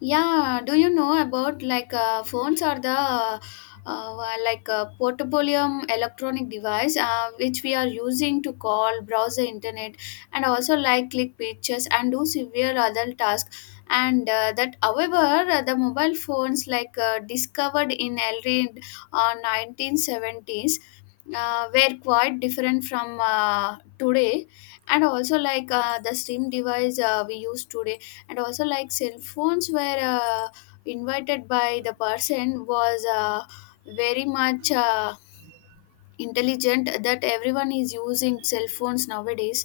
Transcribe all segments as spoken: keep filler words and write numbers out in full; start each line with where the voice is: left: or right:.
left: Yeah, do you know about like uh, phones are the uh, uh, like uh, portable electronic device uh, which we are using to call, browse the internet, and also like click pictures and do severe other tasks. And uh, that, however, uh, the mobile phones like uh, discovered in early uh, nineteen seventies uh, were quite different from uh, today, and also like uh, the SIM device uh, we use today, and also like cell phones were uh, invited by the person was uh, very much uh, intelligent, that everyone is using cell phones nowadays.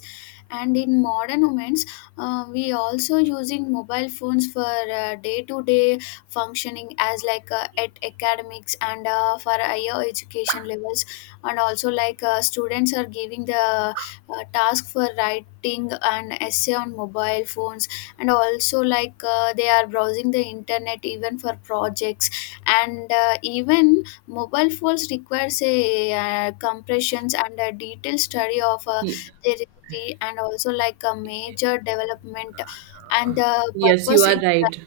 left: And in modern moments uh, we also using mobile phones for uh, day-to-day functioning as like uh, at academics and uh, for higher education levels, and also like uh, students are giving the uh, task for writing an essay on mobile phones, and also like uh, they are browsing the internet even for projects. And uh, even Mobile phones requires a uh, compressions and a detailed study of uh,
right: Ye-
left: their history and also like a major development, and the
right: Yes, you
left: purpose
right: are
left: is uh,
right: right.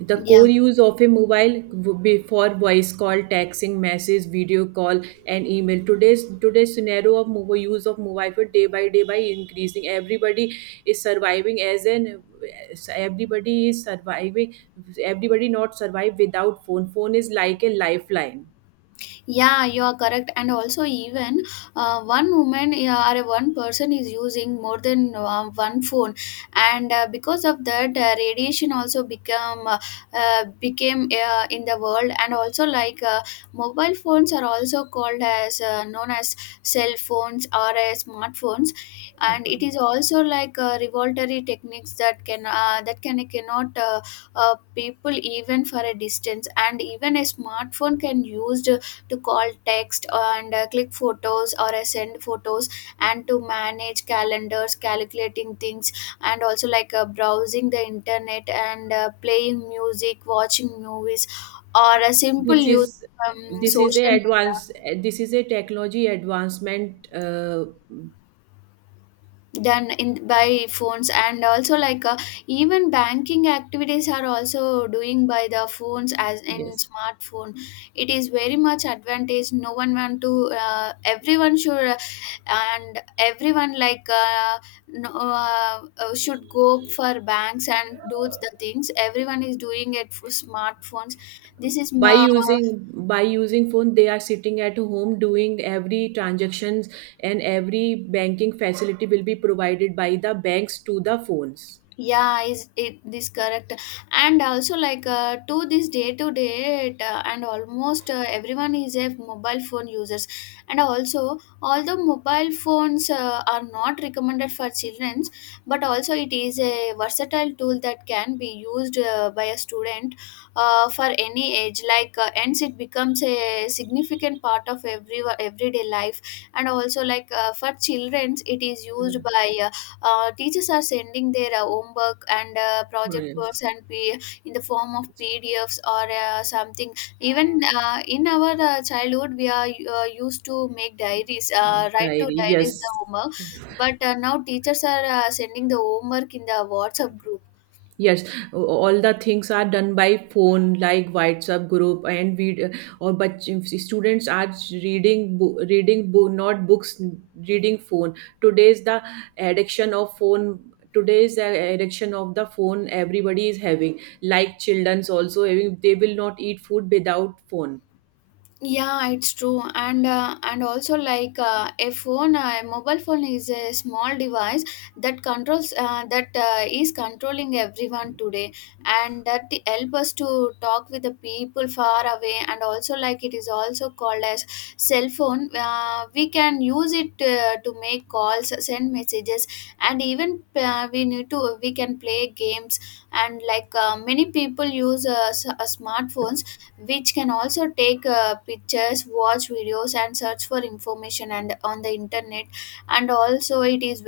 right: The core
left: yeah.
right: use of a mobile would be for voice call, texting, message, video call, and email. Today's today's scenario of mobile use of mobile phone day by day by increasing. Everybody is surviving as an everybody is surviving. Everybody not survive without phone. Phone is like a lifeline.
left: Yeah, you are correct. And also, even uh, one woman uh, or one person is using more than uh, one phone, and uh, because of that, uh, radiation also become uh, uh, became uh, in the world, and also like uh, mobile phones are also called as uh, known as cell phones or as smartphones, and it
right: Smartphone.
left: is also like uh, revoltory techniques, that can uh, that can cannot uh, uh, people even for a distance. And even a smartphone can used to call text and uh, click photos or uh, send photos and to manage calendars calculating things, and also like uh, browsing the internet and uh, playing music watching movies or a simple
right: This
left: use
right: is
left: um,
right: this is a
left: social media
right: advance. This is a technology advancement. Uh,
left: done in by phones, and also like uh, even banking activities are also doing by the phones as in
right: yes.
left: smartphone. It is very much advantage, no one want to uh, everyone should uh, and everyone like uh, no, uh, uh, should go for banks and do the things, everyone is doing it for smartphones. this is
right: by
left: ma-
right: using by using phone they are sitting at home doing every transactions, and every banking facility will be provided by the banks to the phones.
left: yeah, is it this correct? And also like uh, to this day to date, uh, and almost uh, everyone is a mobile phone users. And also, although mobile phones uh, are not recommended for children, but also it is a versatile tool that can be used uh, by a student uh, for any age, like uh, hence it becomes a significant part of every everyday life. And also like uh, for children it is used by uh, uh, teachers are sending their uh, homework and uh, project
right: Yes.
left: works and P- in the form of
right: Yes.
left: pdfs or uh, something. Even uh, in our uh, childhood we are uh, used to make diaries, uh, write to
right: Diary, yes.
left: diaries the homework,
right: Yes.
left: but uh, now teachers are uh, sending the homework in the whatsapp group.
right: Yes, all the things are done by phone, like WhatsApp group and video. Or but students are reading, bo- reading book, not books, reading phone. Today's the addiction of phone. Today's the addiction of the phone. Everybody is having, like childrens also having. They will not eat food without phone.
left: Yeah, it's true. And uh, and also like uh, a phone, uh, a mobile phone is a small device that controls uh, that uh, is controlling everyone today, and that help us to talk with the people far away, and also like it is also called as cell phone. Uh, we can use it uh, to make calls, send messages, and even uh, we need to we can play games, and like uh, many people use uh, s- uh, smartphones, which can also take uh, pictures watch videos and search for information and on the internet. And also it is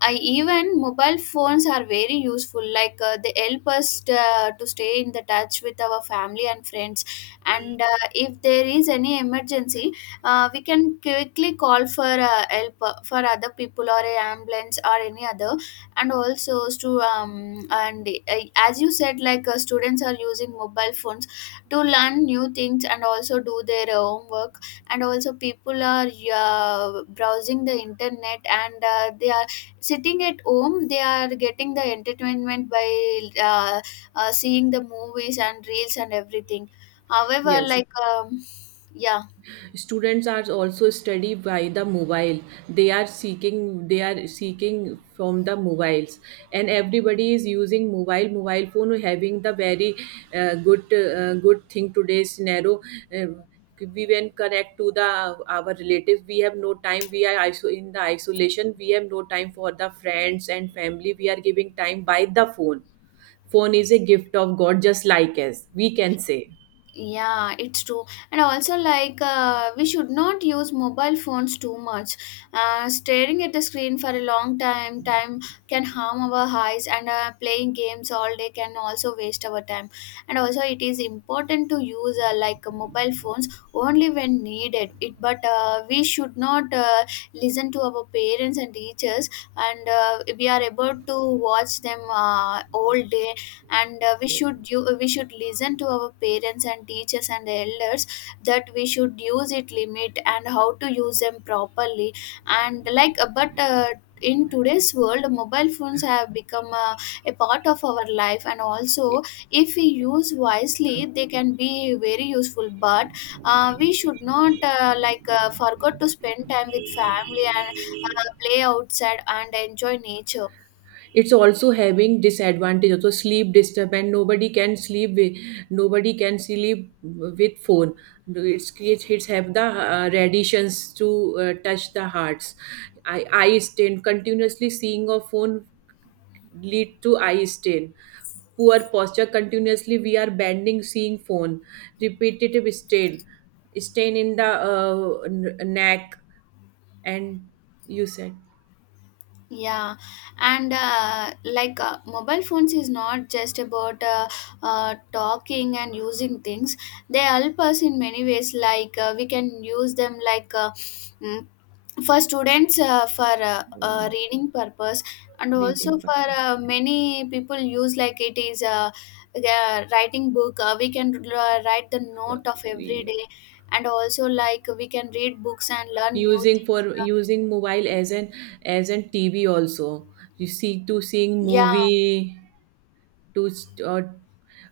left: I, even mobile phones are very useful, like uh, they help us uh, to stay in the touch with our family and friends. And uh, if there is any emergency, uh, we can quickly call for uh, help uh, for other people or a ambulance or any other. And also to um, and uh, as you said like uh, students are using mobile phones to learn new things and also do their own work. And also people are uh, browsing the internet and uh, they are sitting at home, they are getting the entertainment by uh, uh, seeing the movies and reels and everything, however
right: Yes.
left: like um, yeah.
right: Students are also study by the mobile. They are seeking they are seeking from the mobiles, and everybody is using mobile mobile phone having the very uh, good uh, good thing today's scenario. Uh, we when connect to the uh, our relatives, we have no time, we are iso- in the isolation, we have no time for the friends and family, we are giving time by the phone. Phone is a gift of god, just like as we can say.
left: Yeah, it's true. And also like uh, we should not use mobile phones too much. Uh, staring at the screen for a long time time can harm our eyes, and uh, playing games all day can also waste our time. And also it is important to use uh, like mobile phones only when needed it, but uh, we should not uh, listen to our parents and teachers, and uh, we are able to watch them uh, all day. And uh, we should u- we should listen to our parents and teachers and elders, that we should use it limit and how to use them properly. And like uh, but uh, in today's world mobile phones have become uh, a part of our life, and also if we use wisely they can be very useful, but uh, we should not uh, like uh, forget to spend time with family and uh, play outside and enjoy nature.
right: It's also having disadvantage also, sleep disturbance, nobody can sleep with nobody can sleep with phone. No, it's creates, it's have the uh, radiations to uh, touch the hearts, eye, eye strain, continuously seeing a phone lead to eye stain. Poor posture, continuously we are bending seeing phone, repetitive stain stain in the uh, n- neck, and you said.
left: Yeah, and uh, like uh, mobile phones is not just about uh, uh, talking and using things. They help us in many ways. Like uh, we can use them like uh, mm, for students uh, for uh,
right: uh,
left: uh, reading purpose, and also
right: Reading
left: for
right: purpose,
left: uh, many people use like it is uh, uh, writing book. Uh, we can uh, write the
right: for
left: note of every day, and also like we can read books and learn new
right: using,
left: things.
right: for using mobile as an as an TV also, you see to seeing
left: Yeah,
right: movie, to s- or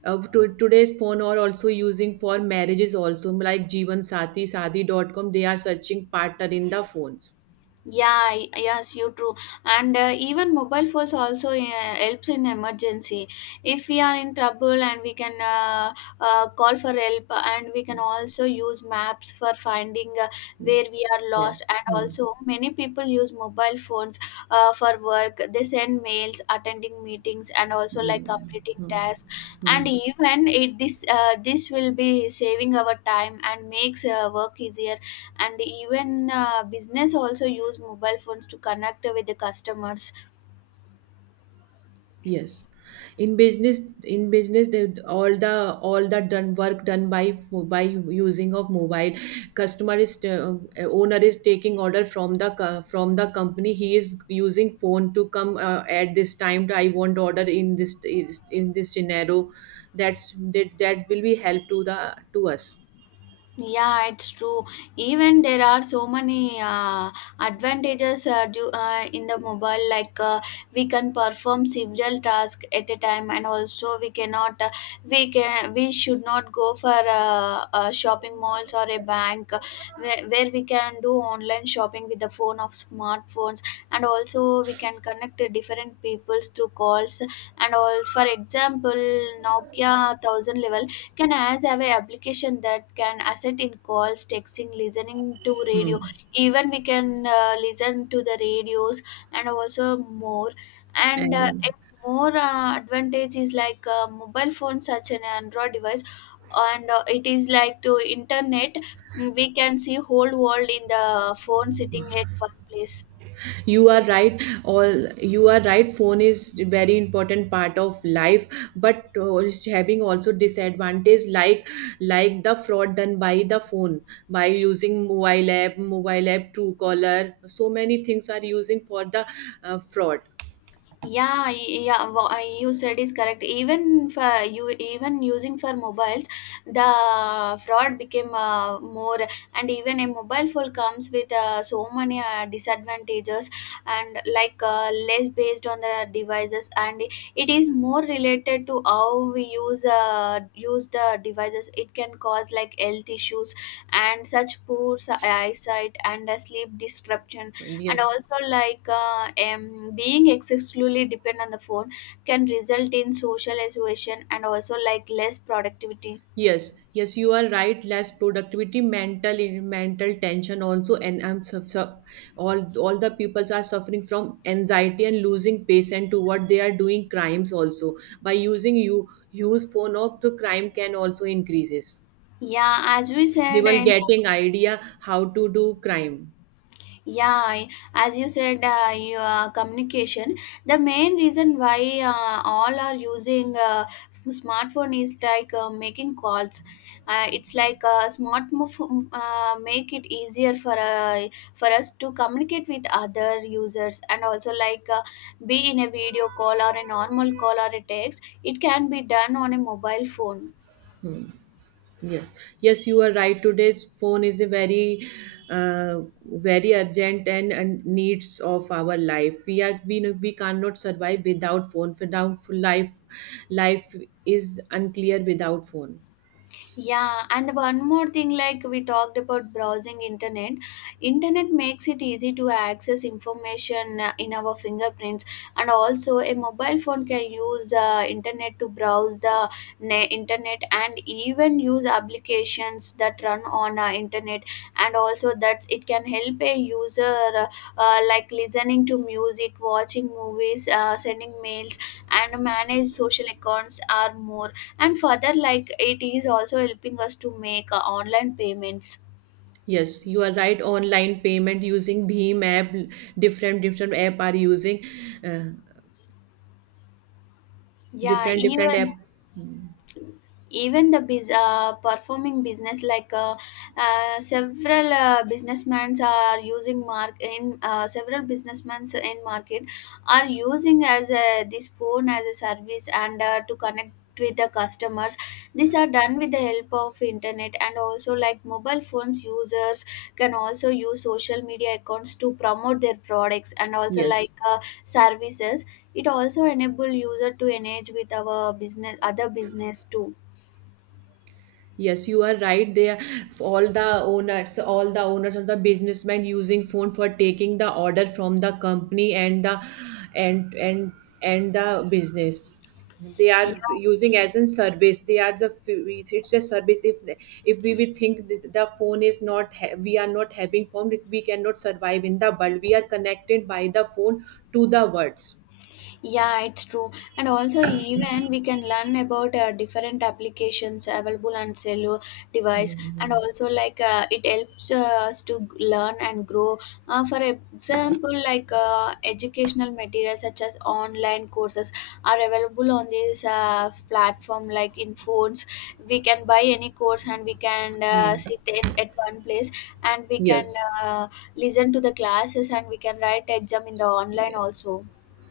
right: uh, to, today's phone are also using for marriages also, like jeevan sati Sadi dot com, they are searching partner in the phones.
left: yeah, y- yes, you true. And uh, even mobile phones also uh, helps in emergency. If we are in trouble and we can uh, uh, call for help, and we can also use maps for finding uh,
right: Hmm.
left: where we are
right: Yes.
left: lost. And
right: Hmm.
left: also many people use mobile phones uh, for work, they send mails attending meetings and also like
right: Hmm.
left: completing
right: Hmm.
left: tasks,
right: Hmm.
left: and even it this uh, this will be saving our time and makes uh, work easier. And even uh, business also use mobile phones to connect with the customers.
right: Yes, in business, in business, they, all the all the done work done by by using of mobile. Customer is uh, owner is taking order from the co- from the company. He is using phone to come uh, at this time. I want order in this in this scenario. That's that that will be help to the to us.
left: Yeah, it's true. Even there are so many uh, advantages uh, due, uh, in the mobile, like uh, we can perform several tasks at a time, and also we cannot, uh, we can, we should not go for uh, uh, shopping malls or a bank, uh, where, where we can do online shopping with the phone of smartphones, and also we can connect to different peoples through calls. And also, for example, Nokia thousand level can as have a application that can assist in calls texting listening to
right: Hmm.
left: radio, even we can uh, listen to the radios. And also more and uh,
right: And
left: a more uh, advantage is like uh, mobile phone such an android device, and uh, it is like to internet, we can see whole world in the phone sitting at one place.
right: you are right, all. You are right, phone is very important part of life, but uh, it's having also disadvantage, like like the fraud done by the phone, by using mobile app, mobile app truecaller, so many things are using for the uh, fraud.
left: Yeah, y- yeah, wha- uh, you said is correct. Even for you, even using for mobiles, the fraud became uh, more, and even a mobile phone comes with uh, so many uh, disadvantages, and like uh, less based on the devices, and it is more related to how we use uh, use the devices. It can cause like health issues and such poor si- eyesight and uh, sleep disruption, and
right: Yes.
left: also like uh, um, being excessively dependent on the phone can result in social isolation, and also like less productivity.
right: Yes, yes, you are right. Less productivity, mental mental tension also, and I'm su- su- all all the peoples are suffering from anxiety and losing patience to what they are doing. Crimes also, by using you use phone up, the crime can also increases.
left: Yeah, as we
right: They
left: said
right: will
left: in,
right: getting idea how to do crime.
left: yeah, I- as you said, uh, your uh, communication, the main reason why uh, all are using uh, smartphone is like uh, making calls. Uh, it's like uh, smart move, uh, make it easier for uh, for us to communicate with other users, and also like uh, be in a video call or a normal call or a text, it can be done on a mobile phone.
right: Yes, yes, you are right. Today's phone is a very, uh, very urgent, and, and needs of our life. We are we know we cannot survive without phone. Without life, life is unclear without phone.
left: Yeah, and one more thing, like we talked about browsing internet internet. Makes it easy to access information uh, in our fingerprints, and also a mobile phone can use uh, internet to browse the ne- internet, and even use applications that run on uh, internet, and also that it can help a user uh, uh, like listening to music watching movies, uh, sending mails and manage social accounts or more. And further like it is also helping us to make uh, online payments.
right: Yes, you are right. Online payment using Bheem app, different different app are using, uh,
left: Yeah,
right: different different app.
left: even even the biz, uh, performing business, like uh, uh, several uh, businessmen are using mark in uh, several businessmen in market are using as a, this phone as a service, and uh, to connect with the customers. These are done with the help of internet, and also like mobile phones users can also use social media accounts to promote their products, and also
right: Yes.
left: like uh, services, it also enable user to engage with our business other business too.
right: Yes, you are right. They are all the owners, all the owners of the businessmen using phone for taking the order from the company, and the and and and the business. They
left: Yeah,
right: are using as a service. They are the, it's a service. If if we will think that the phone is not ha- we are not having phone, we cannot survive in the world. We are connected by the phone to the words.
left: yeah, it's true. And also, even we can learn about uh, different applications available on cellular device, and
right: Mhm.
left: also like uh, it helps uh, us to g- learn and grow. Uh, for example, like uh, educational materials such as online courses are available on this uh, platform. Like in phones, we can buy any course and we can
right: Yeah.
left: uh, sit in at one place and we can
right: Yes,
left: uh, listen to the classes and we can write exam in the online
right: yes.
left: also.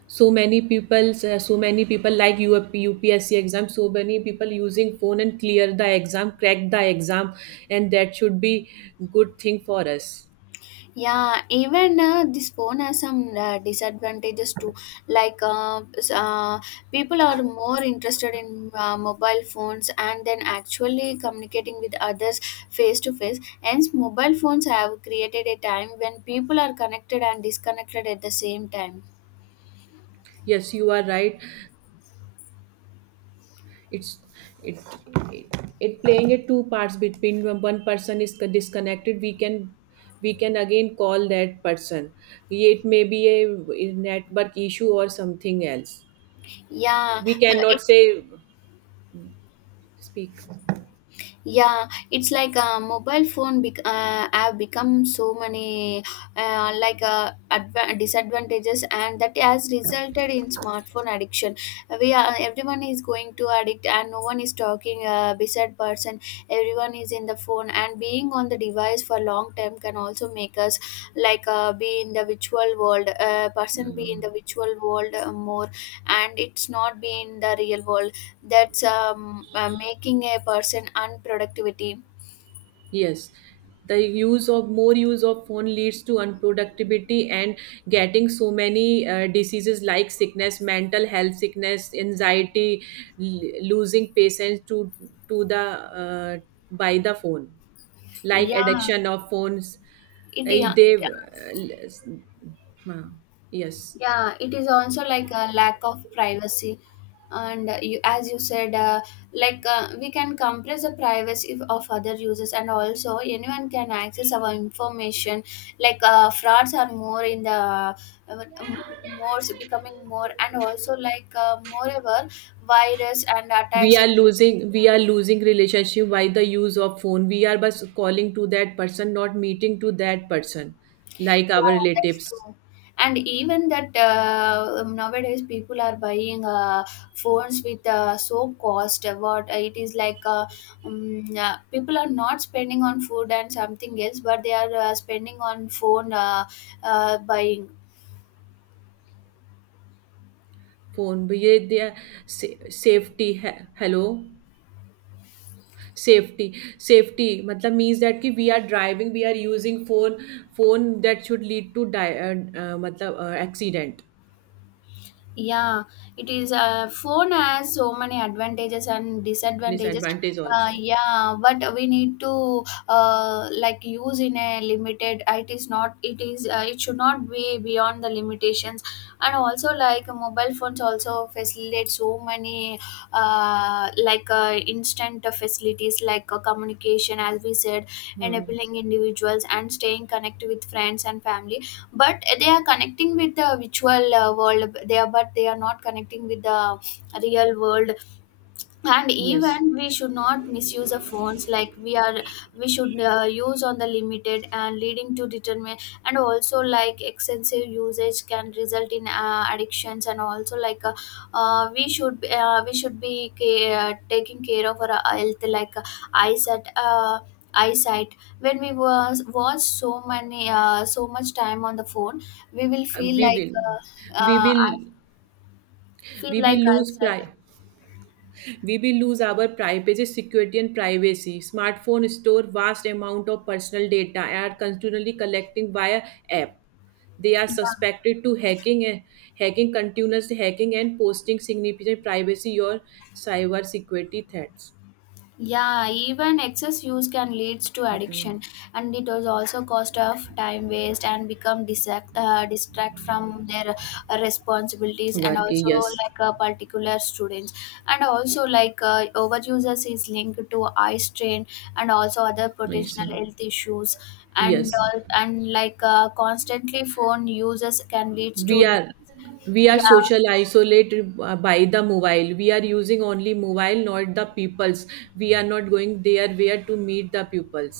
right: So many people, uh, so many people like U P, U P S C exam, so many people using phone and clear the exam, crack the exam, and that should be good thing for us.
left: Yeah, even uh, this phone has some uh, disadvantages too. Like uh, s- uh, people are more interested in uh, mobile phones and then actually communicating with others face to face. Hence, mobile phones have created a time when people are connected and disconnected at the same time.
right: Yes, you are right. It's it it, it playing a two parts between when one person is disconnected, we can we can again call that person, it may be a network issue or something else.
left: Yeah,
right: We
left: uh,
right: cannot say, speak.
left: yeah it's like a mobile phone bec- uh, have become so many uh, like uh, adva- disadvantages and that has resulted in smartphone addiction. We are Everyone is going to addict and no one is talking uh, beside person. Everyone is in the phone and being on the device for long time can also make us like uh, be in the virtual world uh, person be in the
right: Mm.
left: virtual world uh, more, and it's not been the real world. That's um, uh, making a person unproductivity.
right: Yes, the use of more use of phone leads to unproductivity, and getting so many uh, diseases like sickness, mental health sickness, anxiety, l- losing patience to to the uh, by the phone, like
left: yeah
right: addiction of phones.
left: it,
right: Eh,
left: yeah
right: They
left: it
right: uh, l- yes.
left: yeah, it is also like a lack of privacy. And uh, you, as you said, uh, like uh, we can compress the privacy of of other users and also anyone can access our information. Like uh, frauds are more in the uh, m- more becoming more, and also like uh, moreover virus and
right: We
left: attacks.
right: are, losing we are losing relationship by the use of phone we are just calling to that person not meeting to that person like our
left: Yeah, that's
right: relatives
left: true. And even that uh, um, nowadays people are buying uh, phones with uh, so cost. Uh, What uh, It is like, uh, um, uh, people are not spending on food and something else, but they are uh, spending on phone uh, uh, buying.
right: Phone भी ये दिया से safety है hello safety safety मतलब means that कि we are driving we are using phone phone that should lead to die uh uh, मतलब uh, accident
left: Yeah, it is. Uh, phone has so many advantages and disadvantages.
right: Disadvantage
left: Uh,
right: also
left: yeah, but we need to uh, like use in a limited. It is not. It is. Uh, it should not be beyond the limitations. And also, like mobile phones, also facilitate so many uh, like uh, instant facilities like uh, communication, as we said,
right: hmm,
left: enabling individuals and staying connected with friends and family, but they are connecting with the virtual uh, world there, but they are not connecting with the real world. And
right: yes,
left: even we should not misuse the phones like we are. We should uh, use on the limited and leading to determine. And also like extensive usage can result in uh, addictions, and also like uh, uh, we should uh, we should be ca- uh, taking care of our health like uh, eyesight uh, eyesight. When we was watch so many uh, so much time on the phone, we will feel
right: we
left: like
right: will
left: uh,
right: we
left: uh,
right: will
left: I feel
right: we
left: like
right: will lose
left: eyesight.
right: प्राइ We will lose our privacy, security, and privacy. Smartphone store vast amount of personal data and are continually collecting via app. They are
left: Yeah.
right: suspected to hacking, eh, hacking continuous hacking and posting significant privacy or cyber security threats.
left: Yeah, even excess use can lead to addiction, and it was also cost of time waste and become distract uh, distract from their uh, responsibilities, and
right: Work,
left: also
right: yes.
left: like uh, particular students, and also like uh, overuses is linked to eye strain and also other
right: Yes.
left: potential health issues, and
right: Yes.
left: all. And like uh, constantly phone uses can lead to
right: we
left: de-.
right: are we are
left: Yeah.
right: social isolated uh, by the mobile, we are using only mobile, not the peoples. We are not going there where to meet the pupils.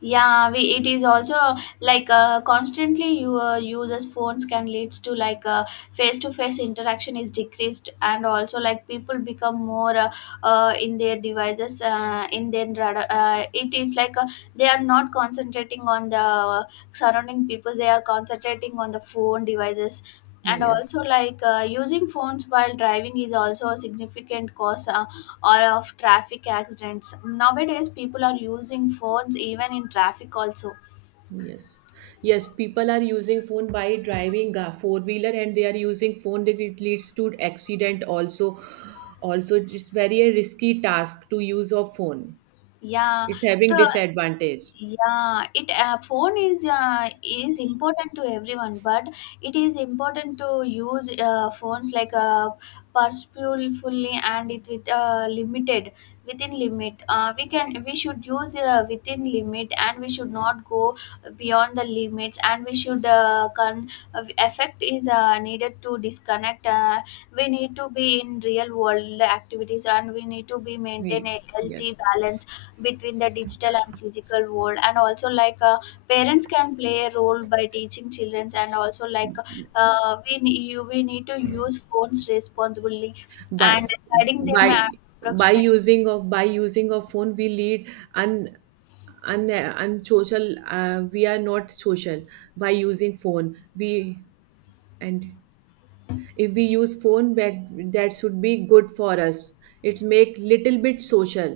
left: yeah we it is also like uh, constantly you uh, users phones can leads to like uh, face-to-face interaction is decreased, and also like people become more, uh, uh, in their devices uh, in their rad- uh, it is like uh, they are not concentrating on the surrounding people, they are concentrating on the phone devices. And
right: Yes.
left: also like uh, using phones while driving is also a significant cause uh, or of traffic accidents. Nowadays, people are using phones even in traffic also.
right: Yes, yes, people are using phone by driving a four wheeler, and they are using phone, that it leads to accident also. Also, it's very a risky task to use of phone.
left: Yeah,
right: It's
left: to.
right: having disadvantage.
left: Yeah it uh, phone is uh, is important to everyone, but it is important to use uh, phones like uh, purposefully, and it with uh, limited within limit. Uh, we can we should use uh, within limit and we should not go beyond the limits. And we should uh, con- uh, effect is uh, needed to disconnect. Uh, we need to be in real world activities, and we need to be maintain
right: We.
left: a healthy
right: Yes,
left: balance between the digital and physical world. And also like uh, parents can play a role by teaching children, and also like uh, we, ne- you, we need to use phones responsibly and
right: by
left: guiding them
right: by by
left: approximately.
right: using of by using of phone we lead un un unsocial. Uh, we are not social. By using phone, we, and if we use phone, that that should be good for us. It's make little bit social,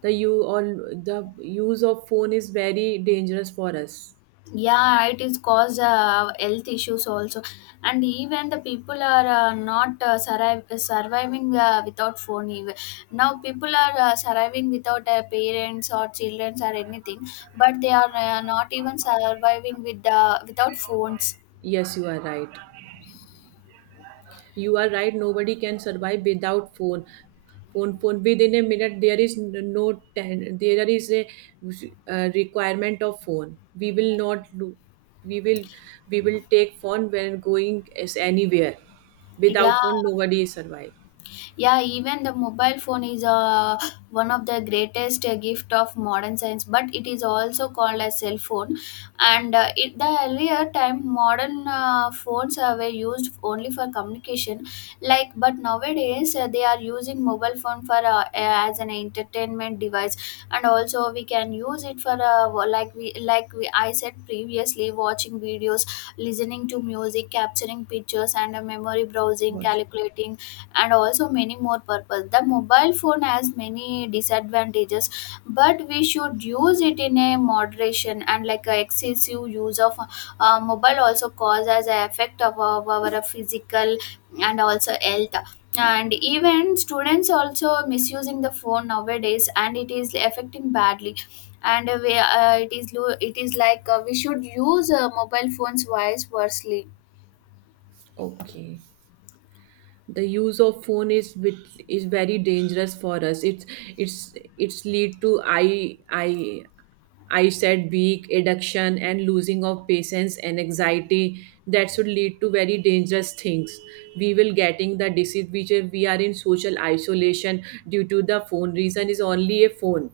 right: the you all, the use of phone is very dangerous for us.
left: Yeah, it is cause uh, health issues also, and even the people are uh, not uh, survive, surviving uh, without phone. Even now, people are uh, surviving without uh, parents or children or anything, but they are uh, not even surviving with the without phones.
right: Yes, you are right. You are right, nobody can survive without phone. Phone phone, within a minute, there is n- no ten, there is a uh, requirement of phone, we will not do, we will, we will take phone when going as anywhere.
left: Yeah.
right: Without phone, nobody survive.
left: Yeah, even the mobile phone is uh, one of the greatest uh, gift of modern science, but it is also called as cell phone. And uh, it, the earlier time modern uh, phones uh, were used only for communication like, but nowadays uh, they are using mobile phone for uh, as an entertainment device. And also we can use it for uh, like we like we, I said previously, watching videos, listening to music, capturing pictures and uh, memory, browsing,
right: Watch.
left: calculating, and also many more purpose. The mobile phone has many disadvantages, but we should use it in a moderation, and like a excessive use of uh, mobile also causes an effect of our, our physical and also health. And even students also misusing the phone nowadays, and it is affecting badly. And we, uh, it is lo- it is like uh, we should use uh, mobile phones wise wisely.
right: Okay. The use of phone is with is very dangerous for us. It's it's it's lead to eye eye eyesight weak, addiction and losing of patience and anxiety, that should lead to very dangerous things. We will getting the disease which is- we are in social isolation due to the phone, reason is only a phone.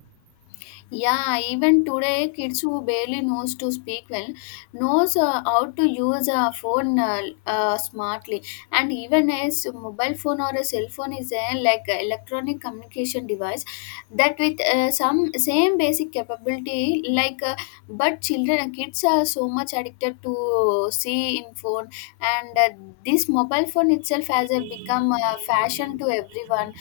left: Yeah, even today, kids who barely knows to speak well knows uh, how to use a phone uh, uh, smartly. And even as mobile phone or a cell phone is a like a electronic communication device that with uh, some same basic capability like uh, but children uh, kids are so much addicted to see in phone. And uh, this mobile phone itself has uh, become a fashion to everyone.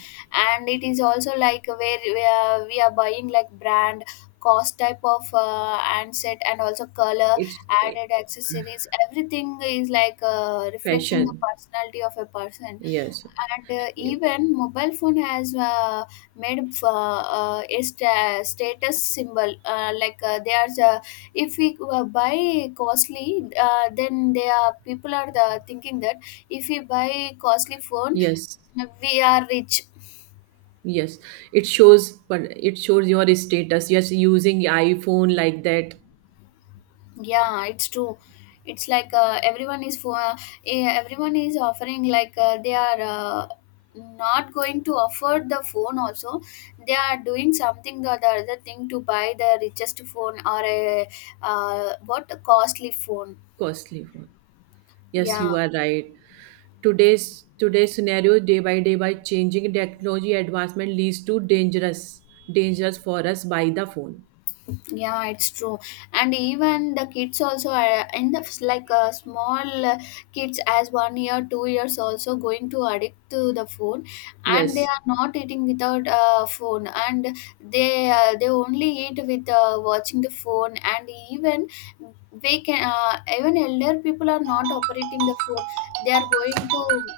left: And it is also like where we are, we are buying like brand, cost type of uh, and set, and also color,
right: It's
left: added accessories, everything is like uh, reflecting the
right: fashion.
left: personality of a person.
right: Yes.
left: And uh, even mobile phone has uh, made uh, uh, a sta- status symbol, uh, like uh, they are uh, if we uh, buy costly uh, then they are people are the thinking that if we buy costly phone,
right: Yes.
left: we are rich.
right: Yes, it shows, but it shows your status, yes, using iPhone, like that.
left: Yeah, it's true. It's like uh, everyone is for uh, eh, everyone is offering like uh, they are uh, not going to afford the phone also. They are doing something or the other thing to buy the richest phone or a, uh, what a costly phone.
right: Costly one. Yes,
left: Yeah.
right: you are right. Today's today's scenario, day by day, by changing technology advancement leads to dangerous, dangerous for us by the phone.
left: Yeah, it's true. And even the kids also are in the like uh, small uh, kids as one year, two years also going to addict to the phone, and they
right: Yes,
left: are not eating without uh, phone, and they uh, they only eat with uh, watching the phone. And even we can uh, even elder people are not operating the phone. They are going to